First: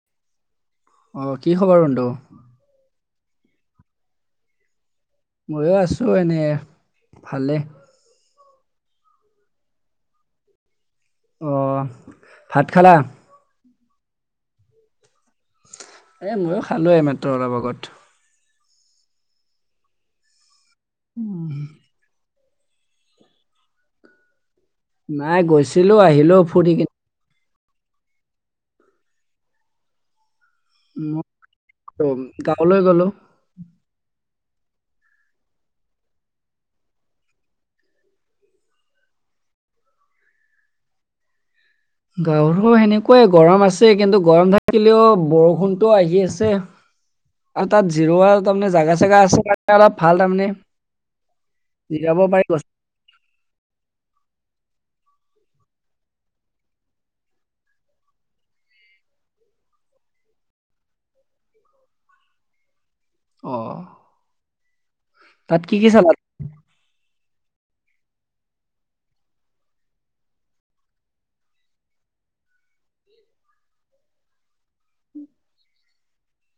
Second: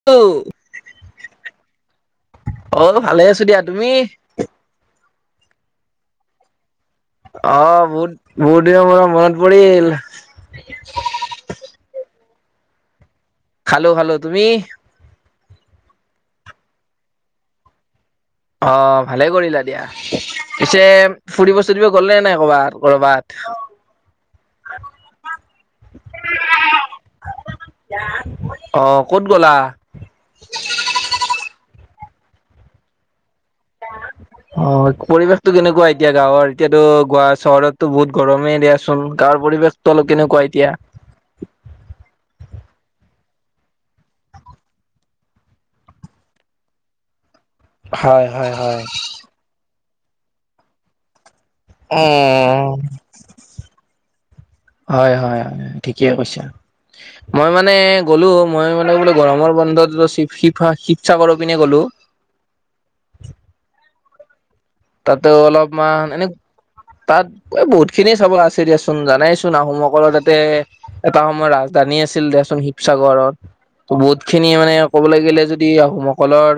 [unintelligible] অ', কি খবৰ বন্ধু? অ', বোলো ভালে আছো দিয়া, তুমি? মইয়ো আছো এনেইৱে। অ', বহুত, বহুত দিনৰ মুৰত মনত পৰিল। অ', ভাত খালা? খালো, খালো। তুমি? এ মইয়ো খালো এইমাত্ৰ অলপ আগত। অ', ভালেই কৰিলা দিয়া, পিছে ফুৰিব ফুৰিব গল নে নাই? কৰ'বাত, কৰ'বাত। নাই গৈছিলো, আহিলো ফু্ৰি কিন অ', ক'ত গ'লা? [unintelligible] গাঁৱলৈ গ'লো। [inaudible] অ', পৰিৱেশটো কেনেকুৱা এতিয়া গাঁৱৰ, এতিয়াতো গোৱা চহৰতো বহুত গৰমেই দিয়াচোন গাঁৱৰ পৰিৱেশ শতো কেনেকুৱা এতিয়া? গাঁৱৰও সেনেকুৱাই গৰম আছে, কিন্তু গৰম থাকিলেও বৰষুণটো আহি আছে। [inaudible] আৰু তাত হয় জিৰোৱা হয় তাৰমানে হয় জাগা চাগা আছে, [unintelligible] অলপ ভাল তাৰমানে জিৰাব পাৰি অ'। [inaudible] হয়, হয়, হয়, ঠিকে কৈছা। মই মানে গ'লো, মই মানে বোলো গৰমৰ বন্ধত শি-শিৱসাগৰ পিনে গ'লো। অ'। তাতো তাত কি কি অলপমান চালা এনে তাত বহুত খিনি চাব আছে দিয়াচোন, জানাইচোন আহোমসকলৰ তাতে এটা সময় ৰাজধানী আছিল দিয়াচোন শিৱসাগৰৰ। ত' বহুত খিনি মানে ক'বলৈ গলে যদি আহোমসকলৰ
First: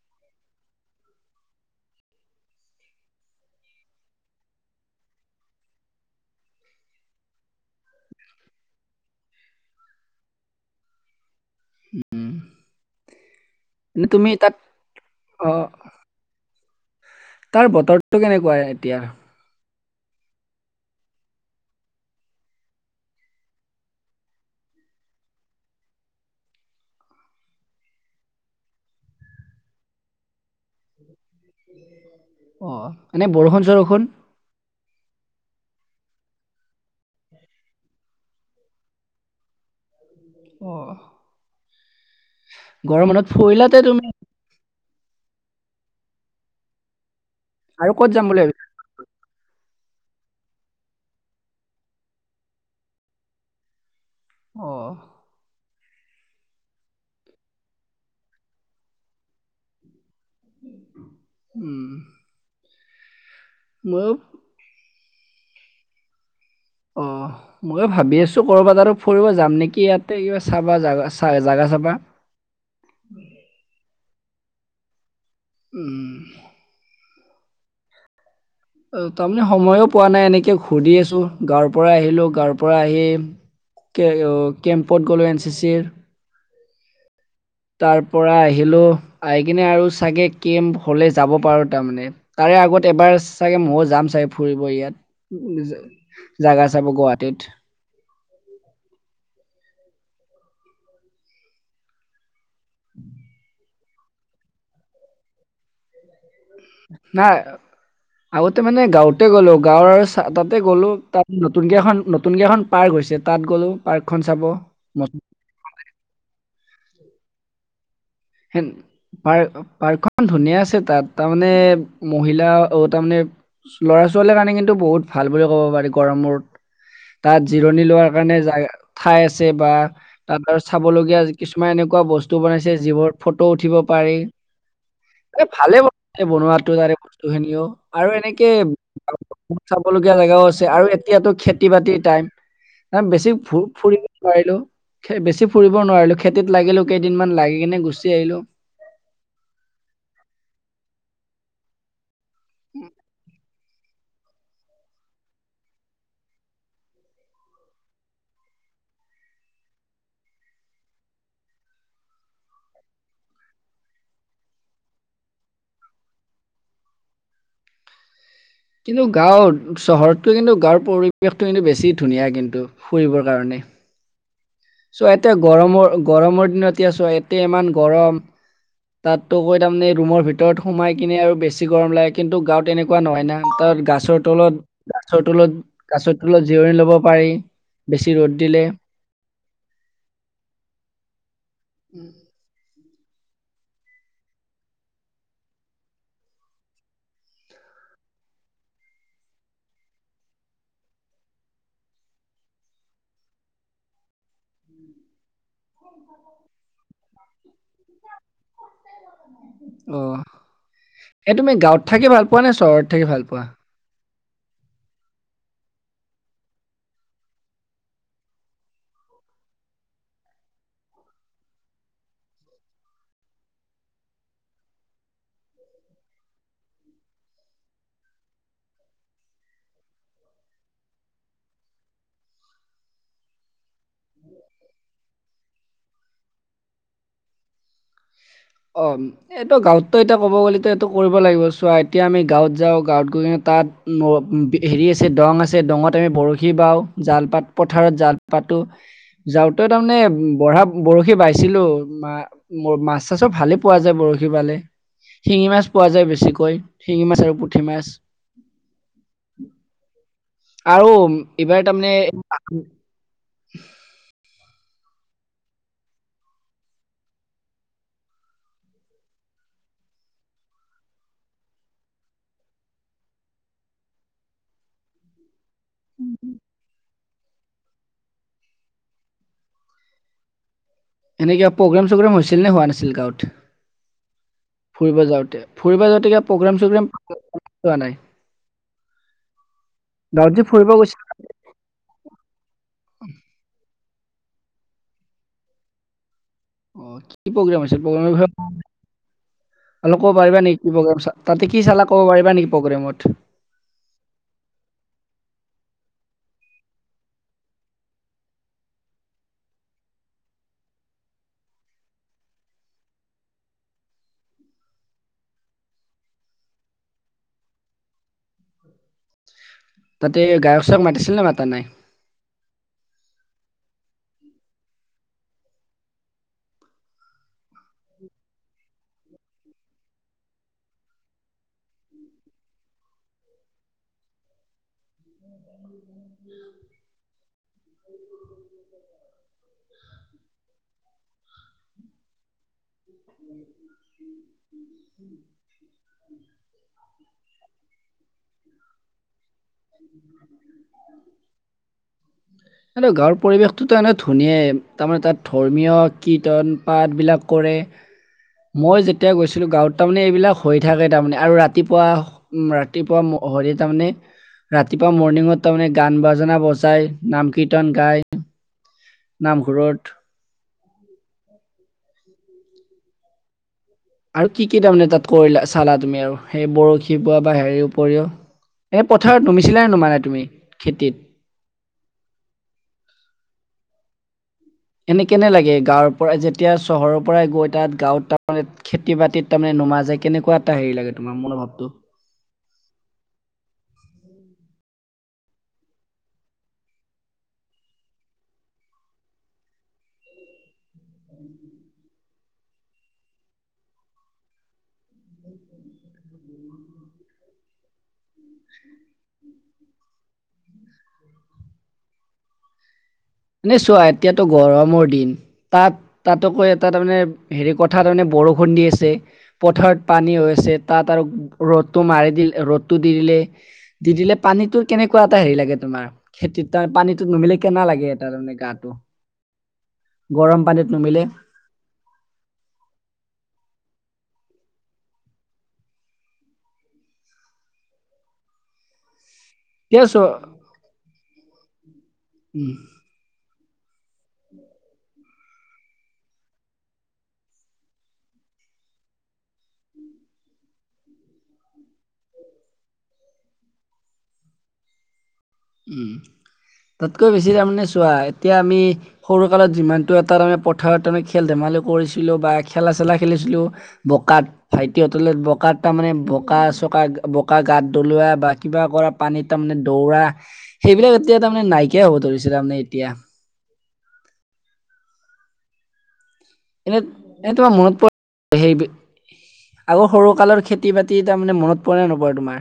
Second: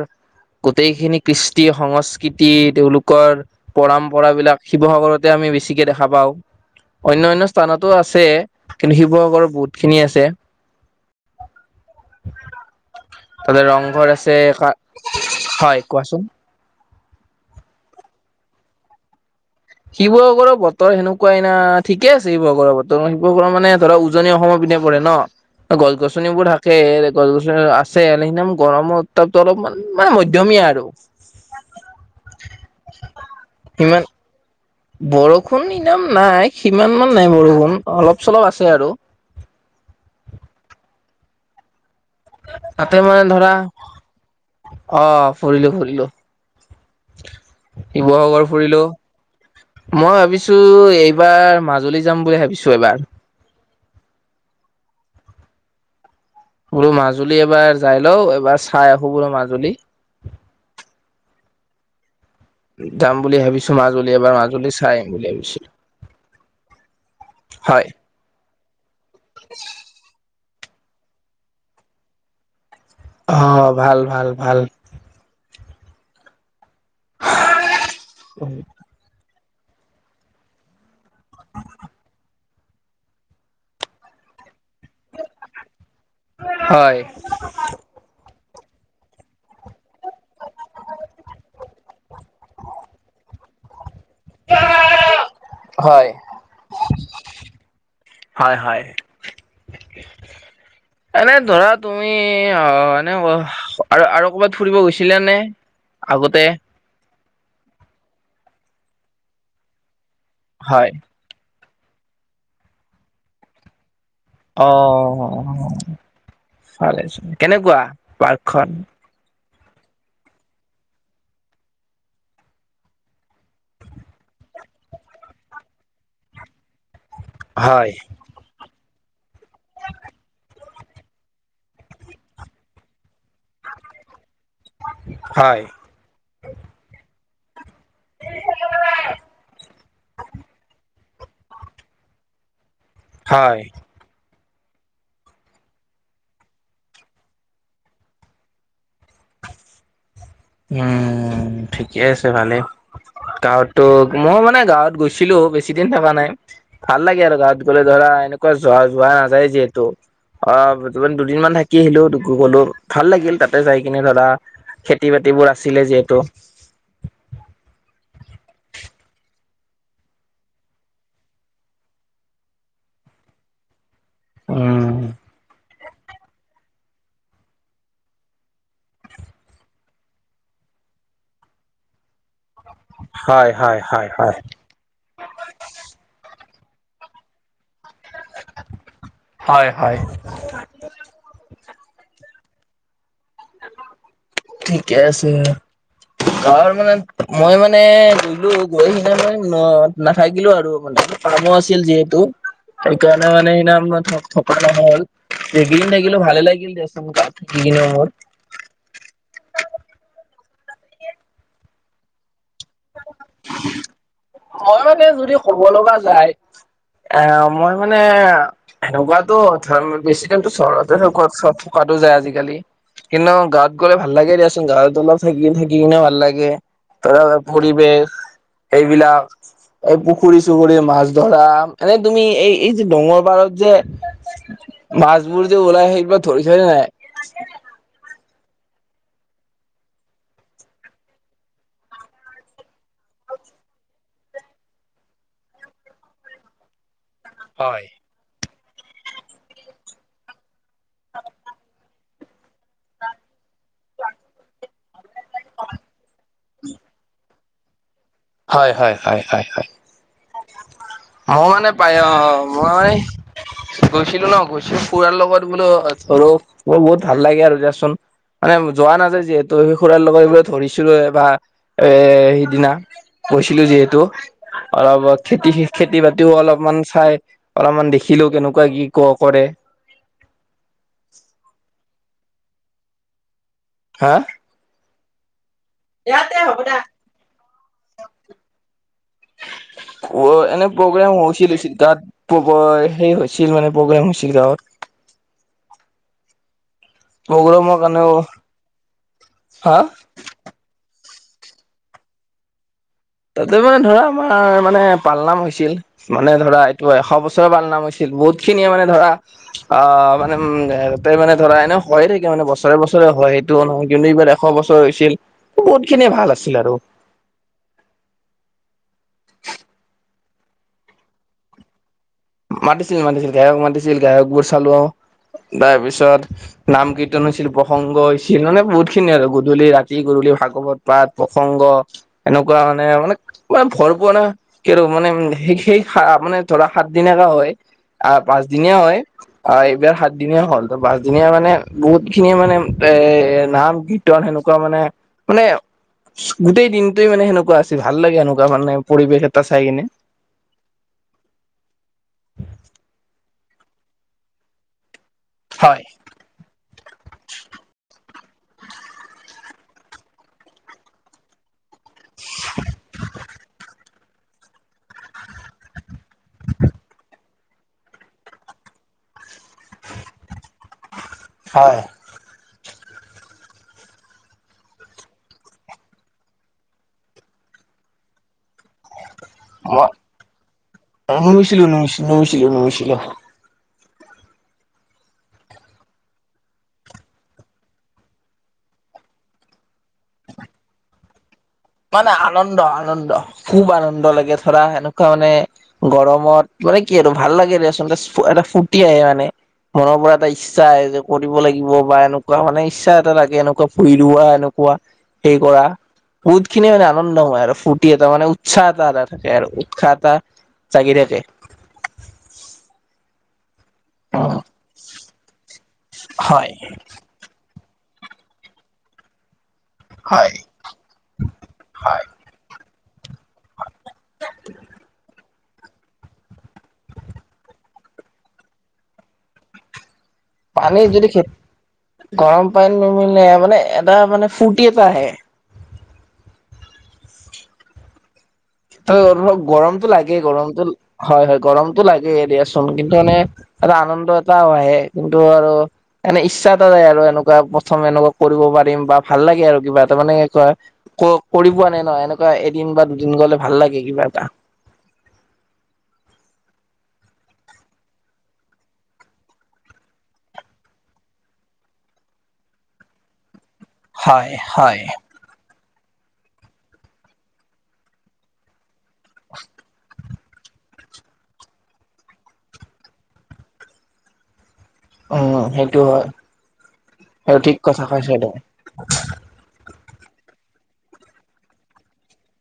গোটেইখিনি কৃষ্টি-সংস্কৃতি তেওঁলোক কৰ পৰম্পৰা বিলাক শিৱসাগৰতে আমি বেছিকে দেখা পাওঁ। অন্য, অন্য, স্থানতো আছে। কিন্তু, শিৱসাগৰত বহুতখিনি আছে। উম। তাতে ৰংঘৰ আছে কা, অ হয় কোৱাচোন? তাৰ বতৰটো কেনেকুৱা এতিয়া? শিসাগৰৰ বতৰ সেনেকুৱাইনা ঠিকে আছে শিৱসাগৰৰ বতৰ, শিৱসাগৰৰ মানে ধৰা উ উজনী অসমৰ পিনে পৰে ন'। গছ গছনিবোৰ থাকে, গছ গছনি আছে সিদিনা গৰমৰ উত্তাপটো অলপমান মানে মধ্যমীয়া আৰু। অ' এনে বৰষুণ সিমান চৰষুণ? বৰষুণ ইদাম নাই, সিমান মান নাই বৰষুণ অলপ চলপ আছে আৰু। অ'। তাতে গৰম মানে বন্ধত ধৰা ফুৰিলাতে তুমি অ' ফুৰিলো ফুৰিলো। আৰু ক'ত যাম বুলি শিৱসাগৰ ভাবিছা ফুৰিলো মই ভাবিছোঁ এইবাৰ মাজুলী যাম বুলি ভাবিছোঁ এইবাৰ। অ'। বোলো মাজুলী এবাৰ যাই লওঁ, এইবাৰ চাই আহোঁ বোলো মাজুলী। উম। যাম বুলি ভাবিছোঁ, মাজুলী এবাৰ মাজুলী চাই আহিম বুলি ভাবিছোঁ। অ' হয়। ময়ো ভাবি আছোঁ। ক'ৰবাত আৰু ফুৰিব যাম নেকি, ইয়াতে কিবা চাবা জ জাগা চাবা। অ' ভাল ভাল ভাল। উম। [unintelligible] অ' তাৰমানে সময়ো পোৱা নাই এনেকে ঘূৰি আছোঁ, গাঁৱৰপৰা আহিলো, গাঁৱৰপৰা পৰা আহি কে-কেম্পত গ'লোঁ এন চি চিৰ। হয়। তাৰপৰা আহিলোঁ আহি কিনে আৰু চাগে কেম্প হ'লে যাব পাৰোঁ তাৰমানে। তাৰে আগত এবাৰ চাগে ময়ো যাম চাগে। ফুৰিব ইয়াত, হয়। জাগা চাব গুৱাহাটীত। হয় হয়। [inaudible] এনে ধৰা তুমি আ, এনে আৰু আৰু কৰ'বাত ফুৰিব গৈছিলা নে? আগতে নাই, আগতে মানে গাঁৱতে গ'লো, গাঁৱৰ চা তাতে গ'লো হয়। তাত নতুনকে এখন, নতুনকে এখন পাৰ্ক হৈছে তাত গ'লো। পাৰ্কখন চাব। মত- অ' ভালে হৈছে। কেনেকুৱা? হেন পাৰ্কখন? পাৰ্ক পাৰ্কখন ধুনীয়া আছে তাত, তাৰমানে মহিলা অ' তাৰমানে ল'ৰা ছোৱালীৰ কাৰণে কিন্তু বহুত ভাল বুলি ক'ব পাৰি গৰমত, তাত জিৰণি হয় লোৱাৰ কাৰণে জা ঠাই আছে বা তাত আৰু চাবলগীয়া কিছুমান এনেকুৱা বস্তু বনাইছে যিবোৰ ফটো উঠিব পাৰি। এ, হয় ভালে বনোৱাটো তাৰে বস্তুখিনিও আৰু এনেকে চাব লগীয়া জেগাও আছে আৰু এতিয়াতো খেতি বাতিৰ টাইম, বেছি হয় ফুৰ ফুৰি নোৱাৰিলো, বেছি ফুৰিব নোৱাৰিলো, খেতিত লাগিলো কেইদিনমান লাগি কিনে গুচি আহিলো। উম, ঠিকে আছে ভালেই। গাঁৱত ত' মই মানে গাঁৱত গৈছিলোঁ, বেছি দিন থকা নাই। ভাল লাগে আৰু গাঁৱত গ'লে ধৰা এনেকুৱা যোৱা যোৱা নাযায় যিহেতু। অ' য দুদিনমান থাকি আহিলোঁ, গ'লো ভাল লাগিল তাতে চাই কিনে ধৰা খেতি বাতিবোৰ আছিলে যিহেতু। কিন্তু গাঁৱত চহৰতটো কিন্তু গাঁৱৰ পৰিৱেশটো কিন্তু বেছি ধুনীয়া কিন্তু ফুৰিবৰ কাৰণে। উম চ' এতে গৰমৰ গৰমৰ দিনতে চোৱা এতে ইমান গৰম তাতো কৈ তাৰমানে এই ৰুমৰ ভিতৰত সোমাই কিনে আৰু বেছি গৰম লাগে। কিন্তু গাঁৱত এনেকুৱা নহয় না হয় হয় তাত হয় গাছৰ হয়। তলত গাছৰ তলত গাছৰ তলত জিৰণি ল'ব পাৰি বেছি ৰ'দ দিলে হয়, হয়। ঠিকে আছে। গাঁৱৰ মানে মই মানে গলো গৈ সি মই ন নাথাকিলো আৰু মা কামো আছিল যিহেতু সেইকাৰণে মানে সেইদিনা থকা নহ'ল যিকেইকেইদিন থাকিলো ভালে লাগিল দেচোন। নম্বৰ [unintelligible] অ', এই তুমি গাঁৱত থাকি ভাল পোৱা নে চহৰত থাকি ভাল পোৱা? ঘ [unintelligible] তে যদি ক'ব লগা যায়। এ মই মানে সেনেকুৱাতো ধ বেছি টাইমতো চহৰতে থকাতো যায় আজিকালি কিন্তু গাঁৱত গ'লে ভাল লাগে দিয়াচোন গাঁৱত অলপ থাকি থাকি কিনে ভাল লাগে ত পৰিৱেশ এইবিলাক এই পুখুৰী চুখুৰী মাছ ধৰা এনেই তুমি এই, এই যে ডঙৰ পাৰত যে মাছবোৰ যে ওলাই সেইবাক ধৰি থৰি নাই। অহ। এইটো গাঁৱততো এতিয়া ক'ব গ'লে এইটো কৰিব লাগিব চোৱা এতিয়া আমি গাঁৱত যাওঁ গাঁৱত গৈ তাত হেৰি আছে দং আছে দংত আমি বৰশী বাওঁ জালপাত হয় পথাৰত জাল পাতো যাওঁতে তাৰমানে বঢ়া বৰশী বাইছিলো মোৰ মাছ তো চব ভালে পোৱা যায় বৰশী পালে শিঙি মাছ পোৱা যায়, বেছিকৈ শিঙি মাছ আৰু পুঠি মাছ। হয়, হয়, হয়, হয়, হয় আৰু মোৰ এইবাৰ মানে তাৰমানে পায় অ', মই মানে গৈছিলো ন গৈছিলো খুৰাৰ লগত বোলো ধৰক ম বহুত ভাল লাগে আৰু দিয়াচোন মানে যোৱা নাযায় যিহেতু খুৰাৰ লগাত ইবাৰ ধৰিছিলোয়ে এ বা এ সিদিনা গৈছিলো যিহেতু অলপ খেতি খেতি বাতিও অলপমান চাই অলপমান দেখিলোঁ কেনেকুৱা কি ক কৰে এনে কিবা প্ৰগ্ৰেম চগ্ৰেম হৈছিল নে হোৱা নাছিল গাঁৱত হা। ফুৰিব যাওঁতে ফুৰিব যাওঁতে কিবা প্ৰগ্ৰেম চগ্ৰেম চোৱা নাই। অ', গাঁৱত যে এনে ফুৰিব গৈছিল প্ৰগ্ৰাম হৈছিলি লৈচে তাত প্ৰগ সে হৈছিল মানে প্ৰগ্ৰেম হৈছিল গাঁৱত। অ', কি প্ৰগ্ৰেম প্ৰগ্ৰেমৰ আছিল কাৰণেও প্ৰগ্ৰেৰ বিষয়ে হা অলপ ক'ব পাৰিবা নেক কি প্ৰগেম তাতে কি চালা ক'ব পাৰিবা নেকি প্ৰগ্ৰেমত। তাতে মানে ধৰা আমাৰ মানে পালনাম হৈছিল। মানে ধৰা এইটো এশ বছৰৰ পাল নাম হৈছিল বহুত খিনিয়ে মানে ধৰা অ', মানেতে মানে ধৰা এনে হয়য়ে থাকে মানে বছৰে, বছৰে হয়। নহয় কিন্তু এইবাৰ এশ বছৰ হৈছিল বহুত খিনিয়ে ভাল আছিল আৰু। তাতে গায়ক চায়ক মাতিছিল নে মাতা নাই। মাতিছিল মাতিছিল গায়ক মাতিছিল গায়কবোৰ চালো তাৰপিছত নাম কীৰ্তন হৈছিল প্ৰসংগ হৈছিল মানে বহুত খিনি আৰু গধূলি ৰাতি গধূলি ভাগৱত পাত প্ৰসংগ এনেকুৱা মানে মানে মানে ভৰপোৱা না কিটো মানে সেই মানে ধৰা সাত সনেকা হয়। আহ পাঁচদিনীয়া হয় আহ এইবাৰ সাত দিনীয়া হ'ল ত পাঁচদিনীয়া মানে বহুত খিনিয়ে মানে এ নাম কীৰ্তন সেনেকুৱা মানে মানে গোটেই দিনটোৱে মানে সেনেকুৱা আছিল ভাল লাগে সেনেকুৱা মানে পৰিৱেশ এটা চাই কিনে এই গাঁৱৰ পৰিৱেশটেতো এনে ধুনীয়াই তাৰমানে তাত হয় ধৰ্মীয় কি কীৰ্তন পাতবিলাক কৰে। মই যেতিয়া গৈছিলোঁ গাঁৱত তামানে এইবিলাক হৈ থাকে তামানে আৰু ৰা তিপুৱা উম ৰাতিপুৱা ম, হৰি তামানে ৰাতিপুৱা মৰ্ণিঙত তামানে গান বাজানা বজাই, নাম কীৰ্তন গাই। নামঘৰত। হয়। আৰু কি কি তামানে তাত কইলা, চালা তুমি আৰু সেই বৰশী পোৱা বা হেৰিৰ উপৰিও। এ পথাৰত নুমিছিলা, নোমাৰা তুমি, খেতিত। অ' নুমিছিলো, নুমিছি, নুমিছিলো, নুমিছিলো। এনে কেনে লাগে গাঁৱৰ পৰা যেতিয়া চহৰৰ পৰাই গৈ তাত গাঁৱত [unintelligible] খেতি বাতিত তামানে নুমা যায় কেনেকুৱা এটা হেৰি লাগে তোমাৰ মনোভাৱটো। মানে আনন্দ, আনন্দ, খুব আনন্দ লাগে ধৰা হেনেকুৱা মানে গৰমত মানে কি আৰু ভাল লাগে দেচোন এটাচ ফু, এটা ফুৰ্তি আহে মানে। মনৰ পৰা এটা ইচ্ছা আহে যে কৰিব লাগিব বা এনেকুৱা মানে ইচ্ছা এটা থাকে এনেকুৱা ফুই লোৱা এনেকুৱা। হেই কৰা। বুট খিনি মানে আনন্দ হয় আৰু ফুৰ্টি এটা মানে উৎচাহ এটা এটা থাকে আৰু উৎসাহ এটা। চাগি থাকে। নে চোৱা এতিয়াতো গৰমৰ দিন তাত, হয় তাতোকৈ এটা তামানে হেৰি কথা তামানে বৰষুণ দি আছে পথাত পানী হৈ হয় আছে তাত আৰু ৰ'দটো হয় মাই দিল, ৰ'দটো দি দিলে দি দিলে পানীতো কেনেকুৱা এটা হেৰি লাগে তোমাৰ খেতিত, তা পানীতোত নুমিলে কেনা লাগে? তাৰনে গাটো। গৰম পানীত পানী নুমিলে যদি খেত, গৰম পানী নুমিলে মানে এটা মানে ফূৰ্তি এটা আহে। ত' অলপ এতিয়া গৰমটো চোৱা লাগে, গৰমটো, হয় হয় গৰমটো লাগেই দিয়াচোন কিন টো মানে এটা আনন্দ এটা বাঢ়ে কিন্তু আৰু এনে ইচ্ছা এটা যায় আৰু এনেকুৱা, প্ৰথম এনেকুৱা কৰিব পাৰিম বা ভাল লাগে আৰু কিবা এটা মানে কয় ক-কৰি পোৱা নাই ন। এনেকুৱা এদিন বা দুদিন গ'লে ভাল লাগে কিবা এটা। উ, তাতকৈ বেছি তামানে চোৱা এতিয়া আমি সৰু কালত যিমানটো এটা তামানে পথাৱত তামানে খেল-ধেমালি কৰিছিলোঁ বা খেলা চেলা খেলিছিলোঁ বকাত হয় হয় ভাইটিহতঁ ল বকাত তামানে বকা-চকা, বকা গাত দলোৱা বা কিবা কৰা পানীত তামানে দৌৰা সেইবিলাক এতিয়া তামানে নাইকিয়াই হ'ব ধৰিছে তামানে এতিয়া। অ' হেটো হয়। এনে, এনে সেইটো তোমাৰ ঠিক কথা মনত কৈছা এইটো [unintelligible] হেইবি আগৰ সৰুকালৰ খেতি-বাতি তামানে মনত পৰে নে নপৰে তোমাৰ?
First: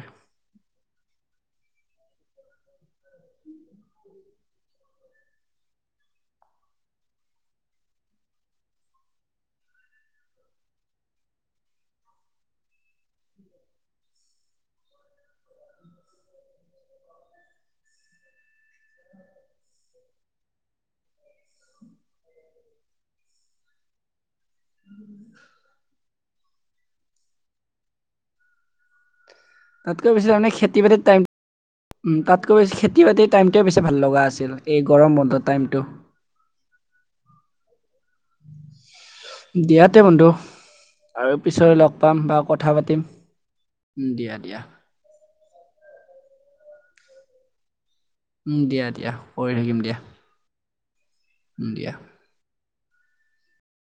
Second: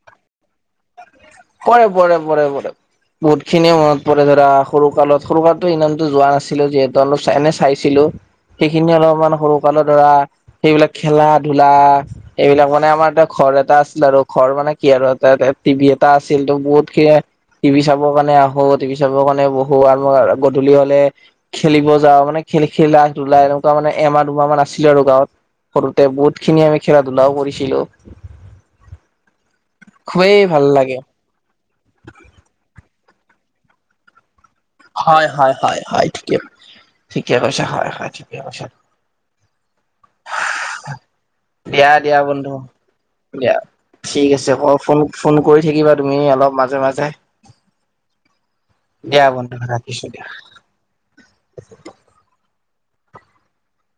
পৰে, পৰে, পৰে, পৰে। বহুত খিনিয়ে মনত পৰে ধৰা সৰুকালত, সৰুকালততো ইমানতো যোৱা নাছিলোঁ যিহেতু অলপ চা, এনে চাইছিলোঁ। সেইখিনি অলপমান সৰুকালৰ ধৰা, সেইবিলাক খেলা-ধূলা এইবিলাক মানে আমাৰ এটা ঘৰ এটা আছিলে আৰু ঘৰ মানে কি আৰু [unintelligible] টিভি এ টা আছিল ত' বহুত সিয়ে টিভি চাব কাণে আহোঁ, টিভি চাব কাণে বহোঁ, আৰু আৰ-আ গধূলি হ'লে খেলিব যাওঁ মানে খেলি, খেলা-ধূলা এনেকুৱা মানে এমাহ দুমাহমান আছিলোঁ আৰু গাঁৱত। সৰুতে বহুত খিনি আমি খেলা-ধূলাও কৰিছিলোঁ। [inaudible] তাতকৈ বেছি তাৰমানে ভাল খেতি লাগে বাতিত টাইম, উ তাতকৈ বেছি খেতি-বাতি টাইমটোৱে বেছি ভাল লগা আছিল। এই গৰম হয় বন্ধ হয় হয় টাইমটো। হয় ঠিকে, ঠিকে কৈছা হয় হয়, ঠিকে কৈছা। দিয়া তে বন্ধু। আৰু পিছলৈ দিয়া লগ পাম দিয়া বা বন্ধু, কথা পাতিম দিয়া উম, ঠিক দিয়া আছে দিয়া ক ফোন ফোন কই থাকিবা তুমি অলপ মাজে মাজে। উম দিয়া দিয়া, কৰি থাকিম দিয়া। উম, দিয়া।